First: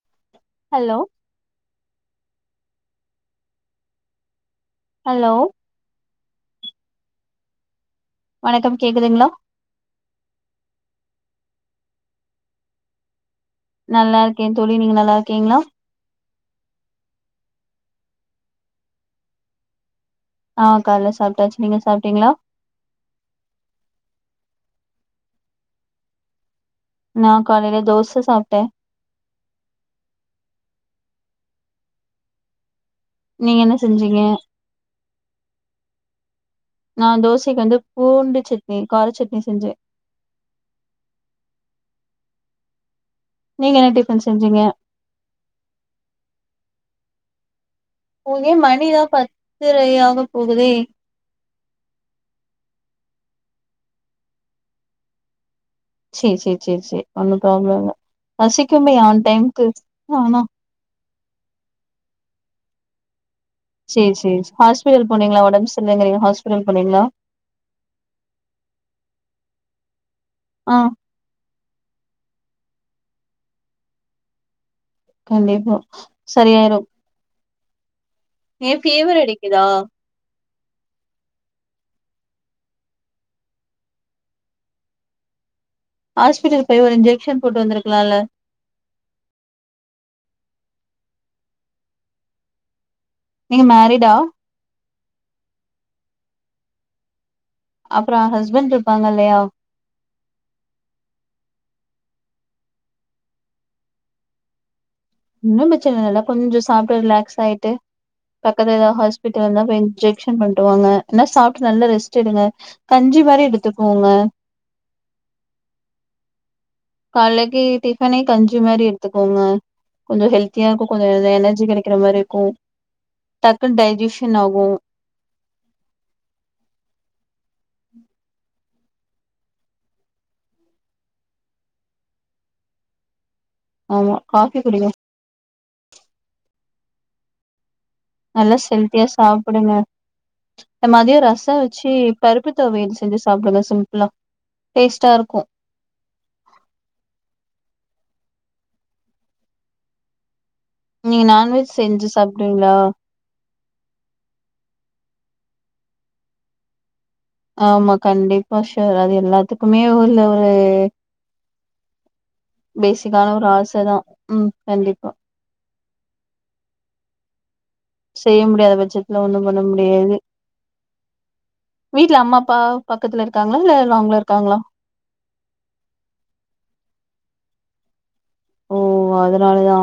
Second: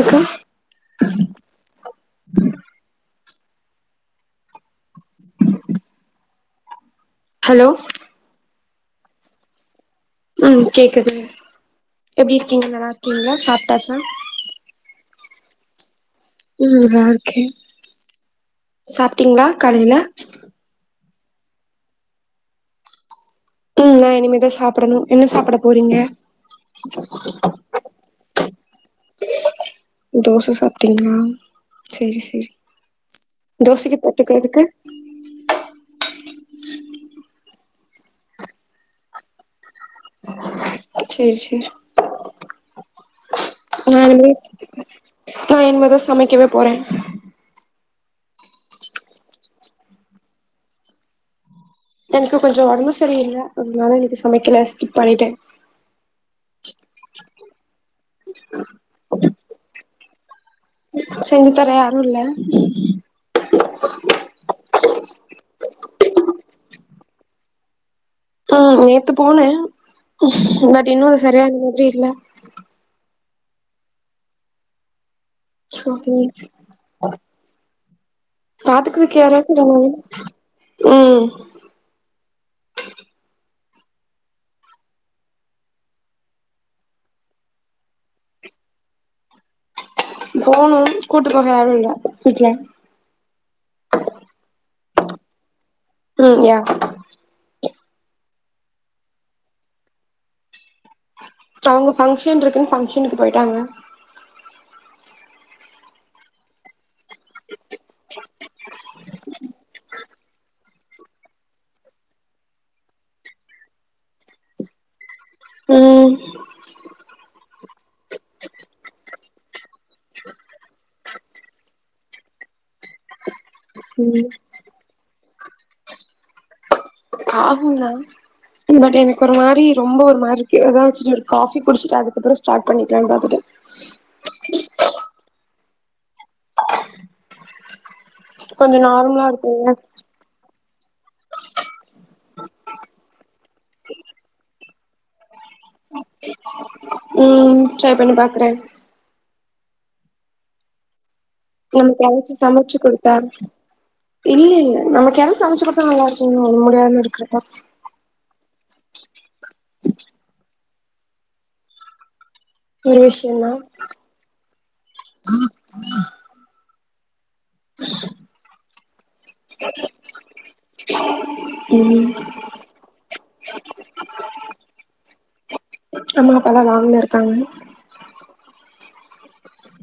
அக்கா hello [inaudible] [inaudible] hello hello வணக்கம் கேக்குதுங்களா உம் கேக்குதுங் எப்படி இருக்கீங்க நல்லா இருக்கீங்களா சாப்ட்டாச்சா நல்லா இருக்கேன் தோழி நீங்க நல்லா இரு கீங்களா உம் நல்லா இருக்கேன் சாப்பிட்டீங்களா காலையில ஆஹ் காலைல சாப்பிட்டாச்சு நீங்க சாப்பிட்டீங்களா உம் நான் இனிமேதான் சாப்பிடணும் என்ன சாப்பிட போறீங்க நா காலையில தோச சாப்ட்டே தோசை சாப்டிங்களா சேரி சேரி நீங்க என்ன தோசைக்கு தொட்டுகுறதுக்கு நான் தோசைக்கு வந்து பூண்டு சட்னி கார சட்னி செஞ்சேன் சேர் சேரி நீங்க என்ன நா டிஃபன் இனிமே செஞ்சீங்க நா இனிமேதா சமைக்கவே போறே ஒ ஏ மணிதா பத்துரை ஆகப் போகுதே என்க்கு கொஞ்ச ஒட்ம்பு சரியில்ல அதனால இனனிக்கு சமைக்கல ஸ்கிப் பண்ணிட்டே சேர் சேர் சேர் சேரி ஒன்னு ப்ராப்ளோல்ல பசிக்குமே ஆன் டைம்க்கு ஆனா செஞ்சு தர யாரு இல்ல சேர் சேரி சேரி ஹாஸ்பிட்டல் போனீங்களா ஒடம் சர்ல்லங்குறீங்க ஹாஸ்பிடல் போனிங்ளா ஆ நேத்து போன ஆ பட் இன்னு அது சரியான மாத்ரி இல்ல கண்டிப்பா சோ சரியாயிரு ஏ பாத்துக்றக்கு ஃபீவர் யாராச்சு அடிக்குதா வைங்க ம் ஹாஸ்பிடல் போய் ஒரு இஜ்ஜெக்க்ஷன் போட்டு வந்துருக்கலால்ல போணு கூட்டு போக யாரு இல்ல வீட்ல நீங்க மேரிடா ம் யா அப்ற ஹஸ்பண்ட் இருப்பாங்க இல்லையா அவங்க ஃபங்க்ஷன் இருக்குன்னு ஃபங்க்ஷனுக்கு போய்டாங்க ஒண்ணும் பிரச்சன இல்ல கொஞ்சம் சாப்ட்டு ரிலாக்ஸ் ஆயிட்டு பக்கத்து ஏதாவது ஹாஸ்பிட்டல் இருந்தா போய் இன்ஜெக்க்ஷன் பண்ணிட்டுவாங்க என்னா சாப்ட்டு நல்லா ரெஸ்ட் எடுங்க கஞ்சி மாரி எடுத்துக்கோங்க ம் காலலேக்கு டிஃபனே கஞ்சி மாரி எடுத்துக்கோங்க கொஞ்ச ஹெல்தியாருக்கு கொஞ்ச எனர்ஜி கெடைக்கிற மாரி இருக்கு டக்குன்னு ம் டைஜஷன் ஆகு ஆகுந் தா பட் எனக்கு ஒரு மாரி ரொம்ப ஒரு மாரிக்கு ஏதாச்சு ஒரு காஃபி குடிச்சிட்டு அதுக்கப்பற ஸ்டார்ட் பண்ணிக்கலானு பாத்துட்ட ஆமா காபி குடிங்க நல்லா கொஞ்ச நார்மலா இருக்குங்க ந மதியம் ரசம் வச் சேரி பருப்பு தொவயல் செஞ்சி சாப்டுங்க சிம்பிளா டேஸ்டாருக்கும் ம் ட்ரை பண்ணி பாக்கறே நீங்க நான்வெஜ் நமக்கு செஞ்சு யாராச்சும் சாப்டுவீங்களா சமச்சு குடுத்தா இல்லே ல்ல நமக்கு யாராது சமைச்சு குடுத்தா நல்லா இருக்கும்ல முடியாது இரு ஆமா கண்டிப் பிரஷர் அது எல்லாத்துக்குமே உள்ள ஒரு பேசிக்கான ஒரு ஆச தா உம் கண்டிப்பா செய்ய முடியாத பட்சத்துல ஒண்ணும் பண்ண முடியாது ம் வீட்ல அம்மா அப்பா பக்கத்துல இருக்காங்களா இல்ல லாங்ல இருக்காங்களா அம்மா அப்பாலா வாங்கல இருக்காங்க ஓ அதுனாலயா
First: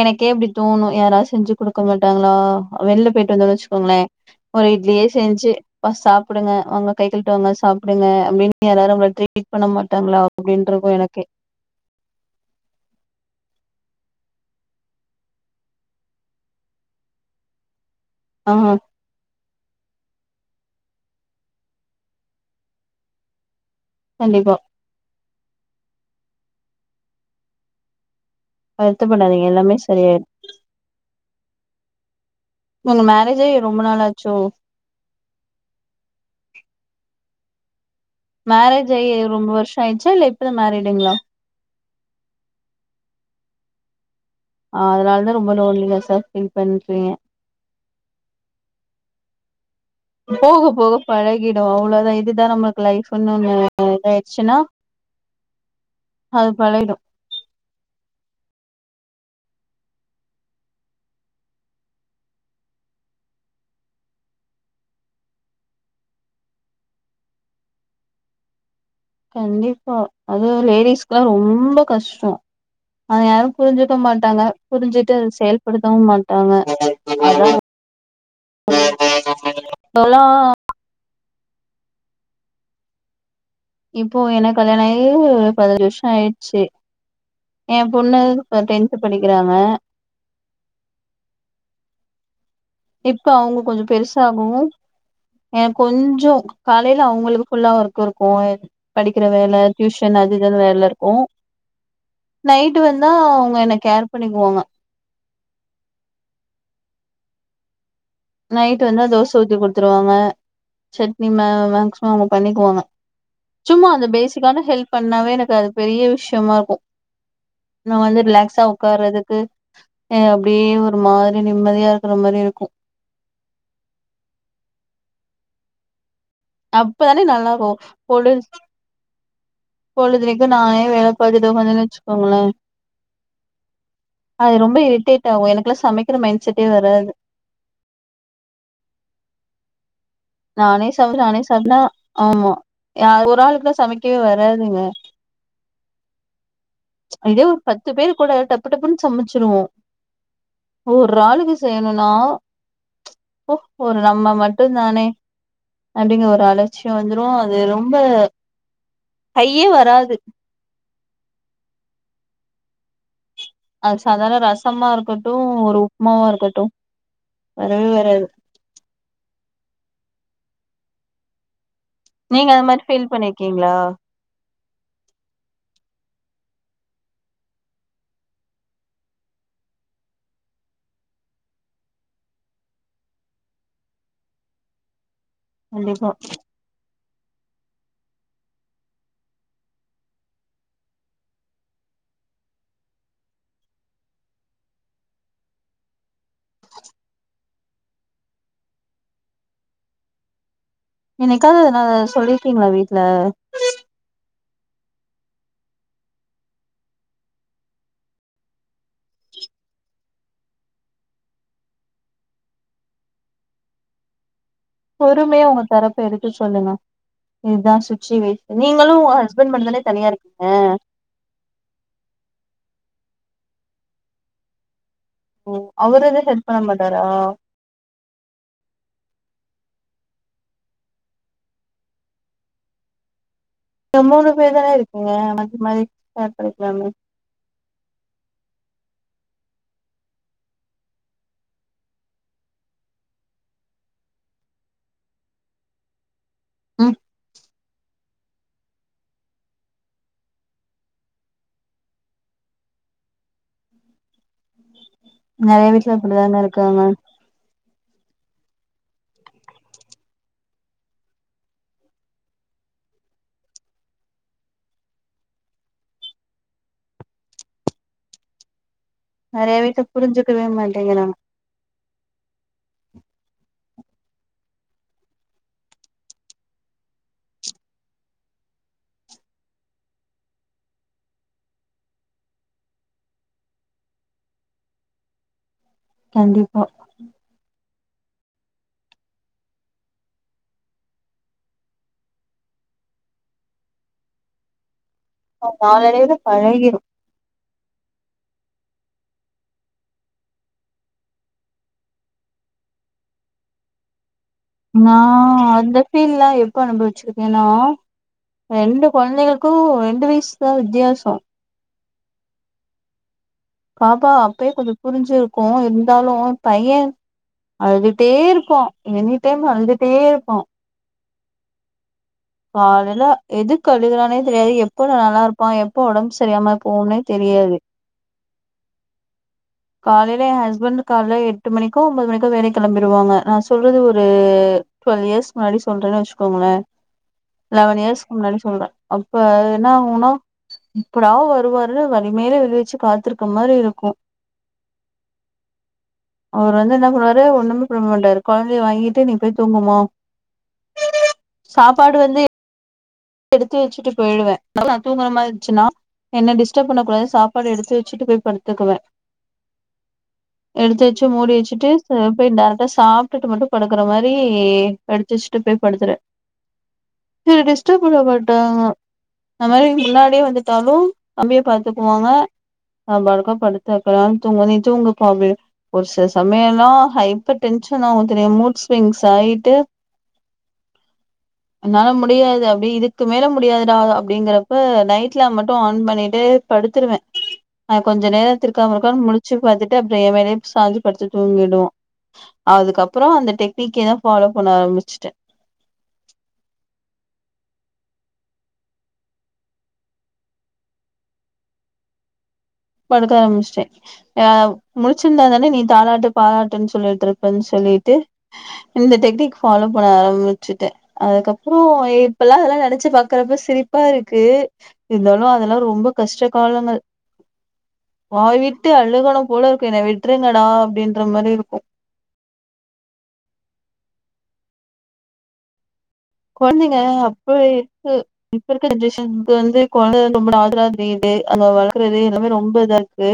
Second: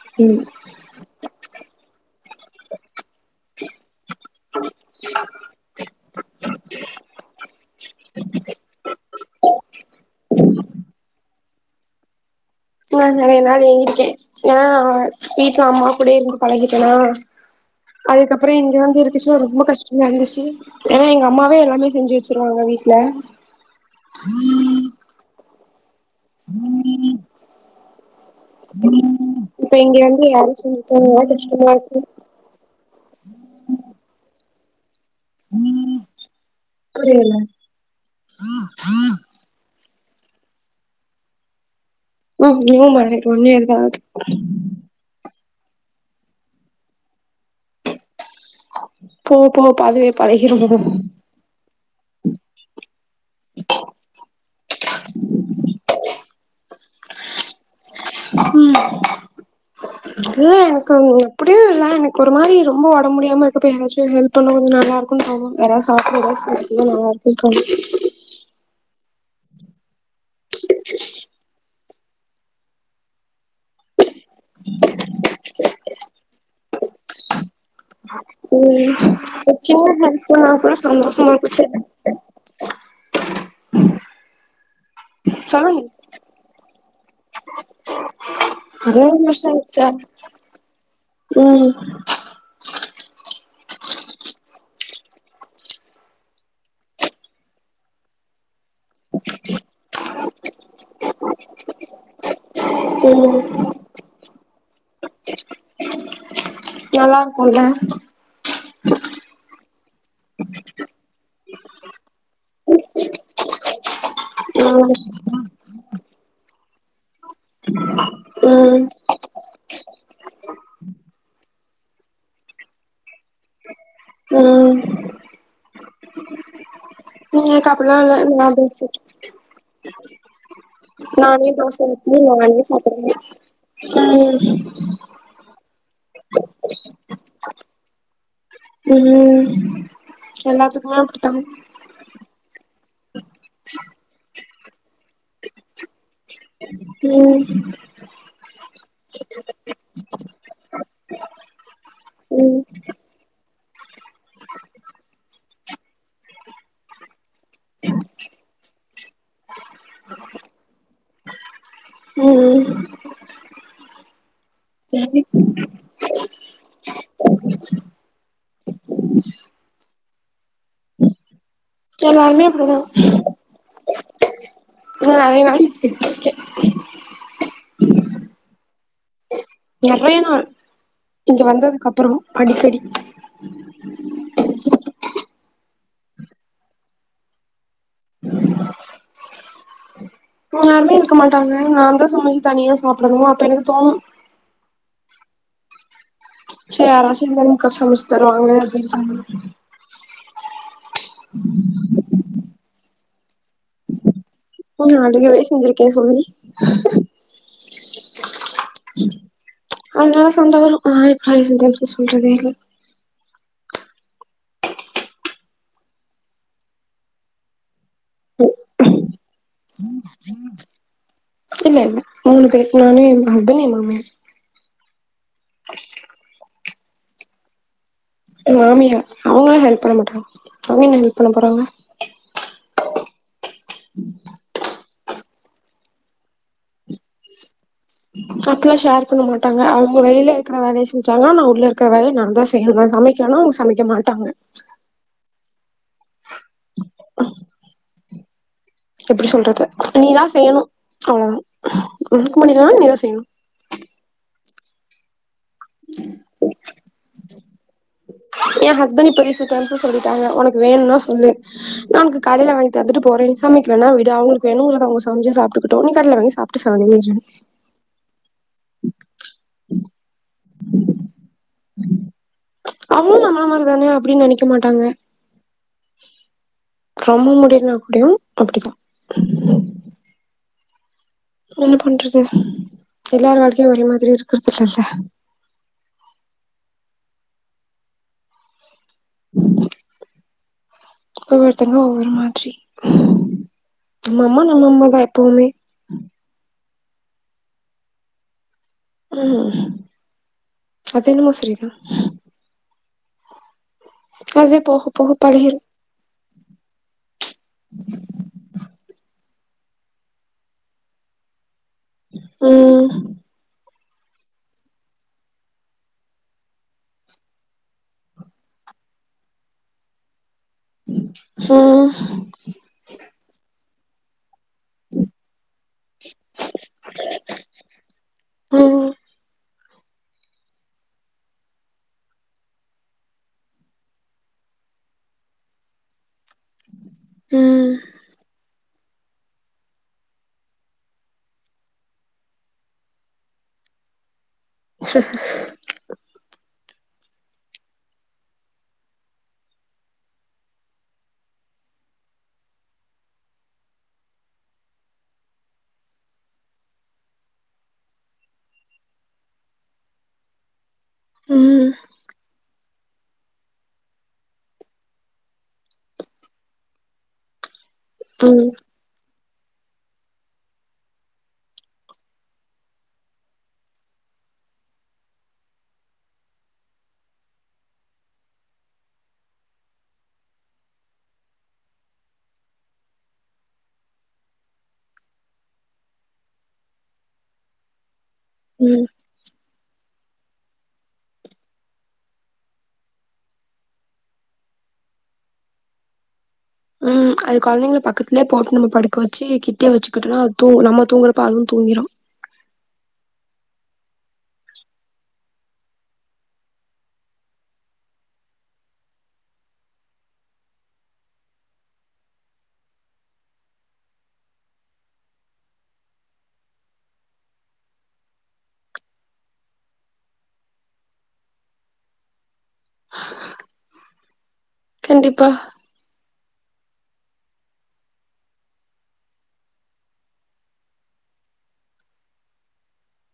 எனக்கே ம் இப்டி தோணு யாராது செஞ்சு குடுக்க மாட்டாங்களா வெளில போய்ட்டு வந்தோனு வச்சுக்கோங்கள ஒரு இட்லியே செஞ்சு சாப்டுங்க அவங்க கை கல்விட்டு வாங்க சாப்டுங்க அப்டின்னு யாரும் நம்மள ட்ரீட் பண்ண மாட்டாங்களா அப்டிண்டு இருக்கு எனக்கே நா நிறைய நாள் ஏங்கிருக்க ஏனா வீட்ல அம்மா கூடயே இருந்து பழகிட்டனா அதுக்கப்புறோ ஆ இங்க வந்து இருக்கச்சுல ரொம்ப கஷ்டோ நந்துச்சு ஏனா எங்க அம்மாவே எல்லாமே செஞ்சு வச்சிருவாங்க வீட்ல கண்டிப்பா வருத்தப்படாதீங்க இப்ப எல்லாமே இங்க சரியாயிரு வந்து யாரு செஞ்சு தரல கஷ்டமா இருக்கு ஒங்க மேரேஜ் ஆகி ரொம்ப நாளாச்சோ புரியல மேரேஜ் ஆயி ரொம்ப வருஷோ ஆச்சா ச இல்ல இப்பதா மேறிடுங்களா ம் நியூமேரீட் ஒன் இயர் தா ஆகுது ஆ அதனாலதா ரொம்ப லோல்லினெசா திங் பண்றீங்க போக போக அதுவே பழகிரு போக போக ம் பழகிடு அவ்ளோதா இதுதா நம்மளுக்கு லைஃப்ன்னு ஒரு இதாய்ச்சுன்னா அது பழயிடு ம் இல்ல எனக்கு எப்படியு இல்ல எனக்கு ஒரு மாரி ரொம்ப ஒடம்பு முடியாம இருக்கப்ப யாராச்சு ஹெல்ப் பண்ணா கொஞ்சோ நல்லா இருக்குன் தோணு யாராவது சாப்ட ஏதாவது நல்லா இருக்குன் தோனு கண்டிப்பா அது லேடிஸ்க்கலா ரொம்ப கஷ் டோ அது யாரு‌ புரிஞ்சுக்க மாட்ட டாங்க புரிஞ்சிட்டு செயல்படுத்தவு மாட்டா டாங்க அதா ம் இப்பல்லா [unintelligible] [unintelligible] இப்போ எனக் கல்யாணோ ஆயி சொல்லுங்க பதினஞ்சு வருஷோ ஆயிடுச்சு எ பொண்ணு டென்த் ஒரே ஒரு நிமிஷோ படிக்கிறாங்க சார் ம் இப்ப அவுங்க கொஞ்சோ பெருசா ஆகவு ஏ கொஞ்சோ காலைல அவங்களுக்கு ஃபுல்லா ஒர்க் இருக்கு படிக்கிற வேலை டியூஷன் அது இதுன் வேலை இருக்கு நைட் வந்தா ம் அவங்க என்ன கேர் பண்ணிக்குவாங்க நல்லா இருக்குல்ல நைட் வந்தா தோச ஊத்தி குடு துருவாங்க சட்னி ம மேக்சிமம் அவங்க பண்ணிகுவாங்க சும்மா அந்த பேசிக் கான ஹெல்ப் ம் பண்ணாவே எனக்கு அது பெரிய விஷ விஷயமா இருக்கு நம்ம வந்து ரிலாக்ஸா ம் உக்கார்றதுக்கு அப்டியே ஒரு மாரி நிம்மதியா இருக்குற மாரி இருக்கு ம் அப் நீ எனக்கு அப்டில்லா இல்ல [unintelligible] பொழுதினிக்கு நானே வேல நானே பாத்துட்டு தோச உக்காந்தேன்னு ஊத்தி வச்சுக்கோங்களே நானே சாபடனு அஹ் க்லா சமைக்கற மைண் செட்டே வராது உம் நானே சமச் நானே சாப்பனா ஆமா யா ஒரு ஆளுக்குனா சமைக்கவே வராதுங்க ச் இதே ம் ஒரு பத்து பேர் கூட டப் டப்புடப்புன்னு சமைச்சிருவோ ஒரு ஆளுக்கு செய்யணுனா ம் ச் போ ஒரு நம்ம மட்டுதானே அப்டிங்கற ஒரு அலட்சியோ வந்துரு அது ரொம்ப ஹையே வராது ம் அது சாதாரண ரசமா சரி இருக்கட்டு ஒரு உப்புமாவா இருக்கட்டு வரவே வராது எல்லாருமே நீங்க அந்த அப்டிதா மாரி ஃபீல் பண்ணிருக்கீங்ளா நா நெறைய ஃபீல் பண்ணிருக்கே நெறயா நாள் இங்க வந்ததுக்கு அப்பறோ அடிக்கடி கண்டிப்பா யாருமே இருக்க மாட்டாங்க நான்தா சமைச்சு தனியா சாப்டணு அப்ப எனக்கு தோணு சேர் [unintelligible] அக்கா சமச்சு தருவாங்கனு ஃபீல் பண்ணிர்கேன் என்னைக்காது அது நா சொல்லி ருக்கிங்ளா வீட்ல நா அழுகவே செஞ்சிருக்கே சொல்லி ஆனா சண்ட வரு [unintelligible] எப்டி சொல்றது பொறுமையா உங்க தரப்ப எடுத்து சொல்லுங்க இதுதா சுச்சுவேஷன் நீங்களு உங்க ஹஸ் இல்ல இல்ல மூணு பேரு நானு எ ஹஸ்பண்ட் எ மாமியா ஓ அவர் எதும் ஹெல்ப் பண்ண மாட்டாரா எங்க மாமியா அவுங்க ஹெல்ப் பண்ண மாட்டாங்க அவுங்க ஏன் ஹெல்ப் பண்ண போறாங்க நீங்க மூணு பேர் தானே இருக்கிங்க [unintelligible] மாரி ஷேர் பண்ணிக்லாமே அப்பில்லா ஷேர் பண்ண மாட்டாங்க அவுங்க வெளில இருக்ற வேலய செஞ்சாங்கன்னா நா உள்ள இருக்ற வேலய நா தா செய்னு நா சமைக்கனு அவுங்க சமைக்க மாட்டாங்க ம் எப்டி சொல்றது நீதா செய்யணு அவ்ளோ தா உனக்கு முடிலேனாலும் நீதா செய்யணு நெறயா வீட்ல இப்டிதாங்க இருக்காங்க என் ஹஸ்பண்ட் இப்ப ரீசண்ட் டைம்ஸ்ல சொல்லிட்டாங்க உனக்கு வேணுனா சொல்லு நா உன்க்கு கடேல வாங்கி தத்துட்டு போறே நீ சமைக்கலனா விடு அவுங்களுக்கு வேணும்ங்கறத அவுங்க சமைச்சு சாப்ட்டுக்கட்டு நீ கடேல வாங்கி சாப்ட்டு [unintelligible] நெறயா வீட்ட புரிஞ்சுக்கவே மாட்டீங்கறாங்க அவ்ளு நம்மள மாரிதானே அப்டின்னு நெனைக்க மாட்டாங்க ரொம்ப முடிலனா கூடயு அப்டிதா என்ன பண்றது எல்லாரு வாழ்க்கையு ஒரே மாதிரி இருக்கறதில்லல்ல கண்டிப்பா ஒவ்வொருத்தவங்களு ஒவ்வொரு மாதிரி நம்ம அம்மா நம்ம அம்மாதா நாளடைவுல பழகிரு ம் அதென்னமோ சரிதா அதுவே போக நா போக பழகிரு அந்த ஃபீல்லா எப்ப அனுபவிச்சிருக்கேனா ரெண்டு கொழந்தைகள் க்கு ரெண்டு வயசுதா வித்தியாச ம் பாப்பா அப்பயே கொஞ்ச புரிஞ்சுருக்கு இருந்தாலு பைய அழுதுட்டே இருப்பா எனி டைம் அழுதுட்டே இருப்பா ம் காலைல எதுக் கு அழுகறானே தெரியாது எப்ப நல்லா இருப்பா எப்ப ஒடம்பு சரியாம போகுன்னே தெரியாது ம் காலைல ஏ ஹஸ்பண்ட் கால எட்டு மணிக்கோ ஒன்பது மணிக்கோ வேலைக்கு களம்பிடுவாங்க நா சொல்றது ஒரு ட்வெல் இயர்ஸ் முன்னாடி சொல்றேன்னு வச்சுக்கோங்களே ம் லெவன் இயர்ஸ்க்கு முன்னாடி சொல்ற அப்ப என்ன ஆகுனா எப்படாவ வருவாரு வலிமேலே விழி வச்சு காத்திருக்க மாரி இருக்கு அவர் வந்து என்ன பண்ணுவாரு ஒன்னுமே பண்ண மாட்டாரு கொழந்தைய வாங்கிட்டு நீ போய் தூங்குமோ சாப்பாடு வந்து எடுத்து வச்சுட்டு போயிடுவ நா தூங்கற மாரி இருந்துச்சுன்னா என்ன டிஸ்டர்ப் பண்ண கூடாது சாப்பாடு எடுத்து வச்சுட்டு போய் படுத்துக்குவ எடுத்து வச்சு மூடி வச்சுட்டு போய் டார்க் சாப்ட்டுட்டு மட்டு படுக்குற மாரி எடித்துச்சட்டு போய் படுத்துருவ திருடிஸ் ச்ச பண்ண ம் மாட்டாங்க ம் அந்த மாரி முன்னாடியே வந்துட்டாலு தம்பிய பாத்துக்குவாங்க நம்பளுக்கு படுத்து எப்படா தூங்க நீ தூங்குபா அப்டினு ஒரு சில சமயல ஹைப்பர் டென்ஷன் அவு தெரியு மூட்ஸ்விங்ஸ் ஆயிட்டு என்னால முடியாது அப்டி இதுக்கு மேல முடியாதுடா அப்டிங்கறப்ப நைட் லேம்ப் மட்டு ஆன் பண்ணிட்டு படுத்துருவே கொஞ்ச நேர திருக்க ம் முருக்க முடிச்சு பாத்துட்டு அப்புற என்மேலயே சாஞ்சு படுத்து தூங்கிடுவ அதுக்கப்புற அந்த டெக்னிக்க தா ஃபாலோ பண்ண ஆரம்பிச்சுட்ட ம் அது கொழந்தைங்ல பக்கத்லயே போட்டு நம்ம படுக்க வச்சு கிட்டிய வச்சுக்கிட்டோனா அது நம்ம தூங்குறப்ப அதுவு தூங்கிரு படுக்க ஆரம்பிச்சிட்டே அ முழிச்சிருந்ததான நீ தாலாட்டு பாராட்டுன் சொல்லிட்டுருப்பனு சொல்லிட்டு இந்த டெக்னிக் ஃபாலோ பண்ண ஆரம்பிச்சுட்ட அதுக்கப்புற இப்பல அதெல்லா நெனைச்சு பாக்குறப்ப சிரிப்பா இருக்கு இருந்தாலு அதெல்லா ரொம்ப கஷ்ட காலங்கள் வாய்விட்டு அழுகல போலருக்கு என்ன விடுறங்கடா அப்டின்ற மாரி இருக்கு கண்டிப்பா கொழந்தைங்க அப்ப இருக்கு இப்ப இருக்க ஜெனரேஷன்க்கு வந்து [inaudible] அங்க வளர்க்கறது எல்லாமே ரொம்ப இதாருக்கு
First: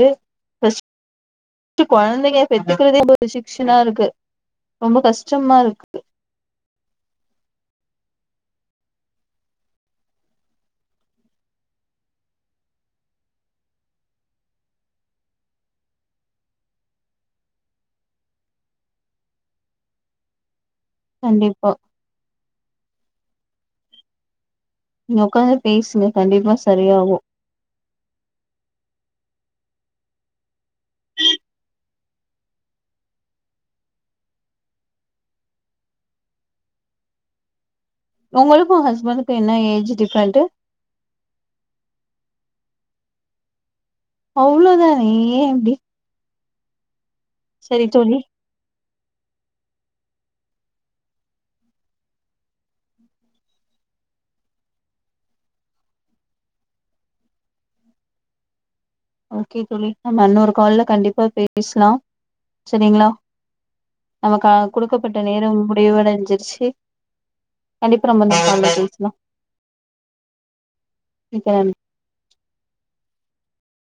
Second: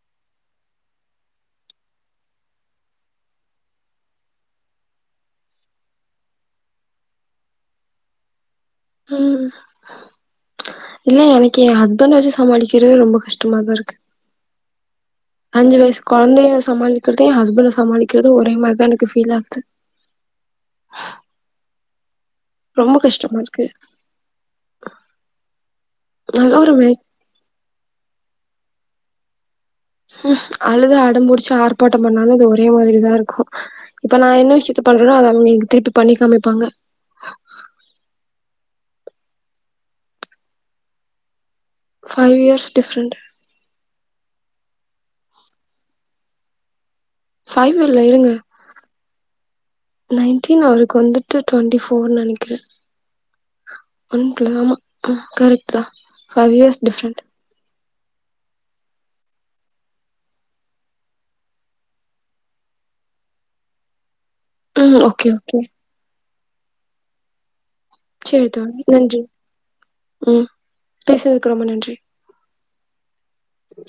ஃபர்ஸ்ட் கொழந்தைங்க பெத்துக்கறதே [inaudible] இருக்கு ரொம்ப கஷ்டமா இருக்கு ஆ இல்ல எனக்கு என் ஹஸ்பண்ட வெச்சு சமாளிக்கிறது ரொம்ப கஷ்டமாதா இருக்கு அஞ்சு வயசு கொழந்தைய சமாளிக்கிறது எ ஹஸ்பண்ட சமாளிக்கிறது ஒரே மாரிதா எனக்கு ஃபீல் ஆகுது கண்டிப்பா ரொம்ப கஷ்டமா இருக்கு நீங்க உக்காந்து பேசுங்க நல்ல கண்டிப்பா ஒரு மே சரியாகு ம் அழுது அடம்புடிச்சு ஆர்ப்பாட்ட பண்ணாலு அது ஒரே மாரிதா இருக்கு இப்ப நா என்ன விஷயத்த பண்றேனோ அத அவங்க எனக்கு திருப்பி பண்ணி காமிப்பாங்க உங்களுக்கு ஹஸ்பண்டுக்கு என்ன age different five years different அவ்ளோதான ஏ இப்டி சரி சைலர்ல தோழி இருங்க நைன்டீன் அவருக்கு வந்துட்டு டொன்டி ஃபோர்ன் நெனைக்ற ஒன்ப்ல ஆமா ஆ கரக்ட்தா ஃபை இயர்ஸ் டிஃபரண்ட் ஓகே தோழி நம்ம இன்னொரு கால்ல கண்டிப்பா பேசலாம் செரிங்ளா நமக்கான ம் குடுக்கப்பட்ட ஓகே ஓகே நேரம் முடிவடைஞ்சு ச்சு செரி தோழி நன்றி ம் பேசுனதுக்கு ரொம்ப நன்றி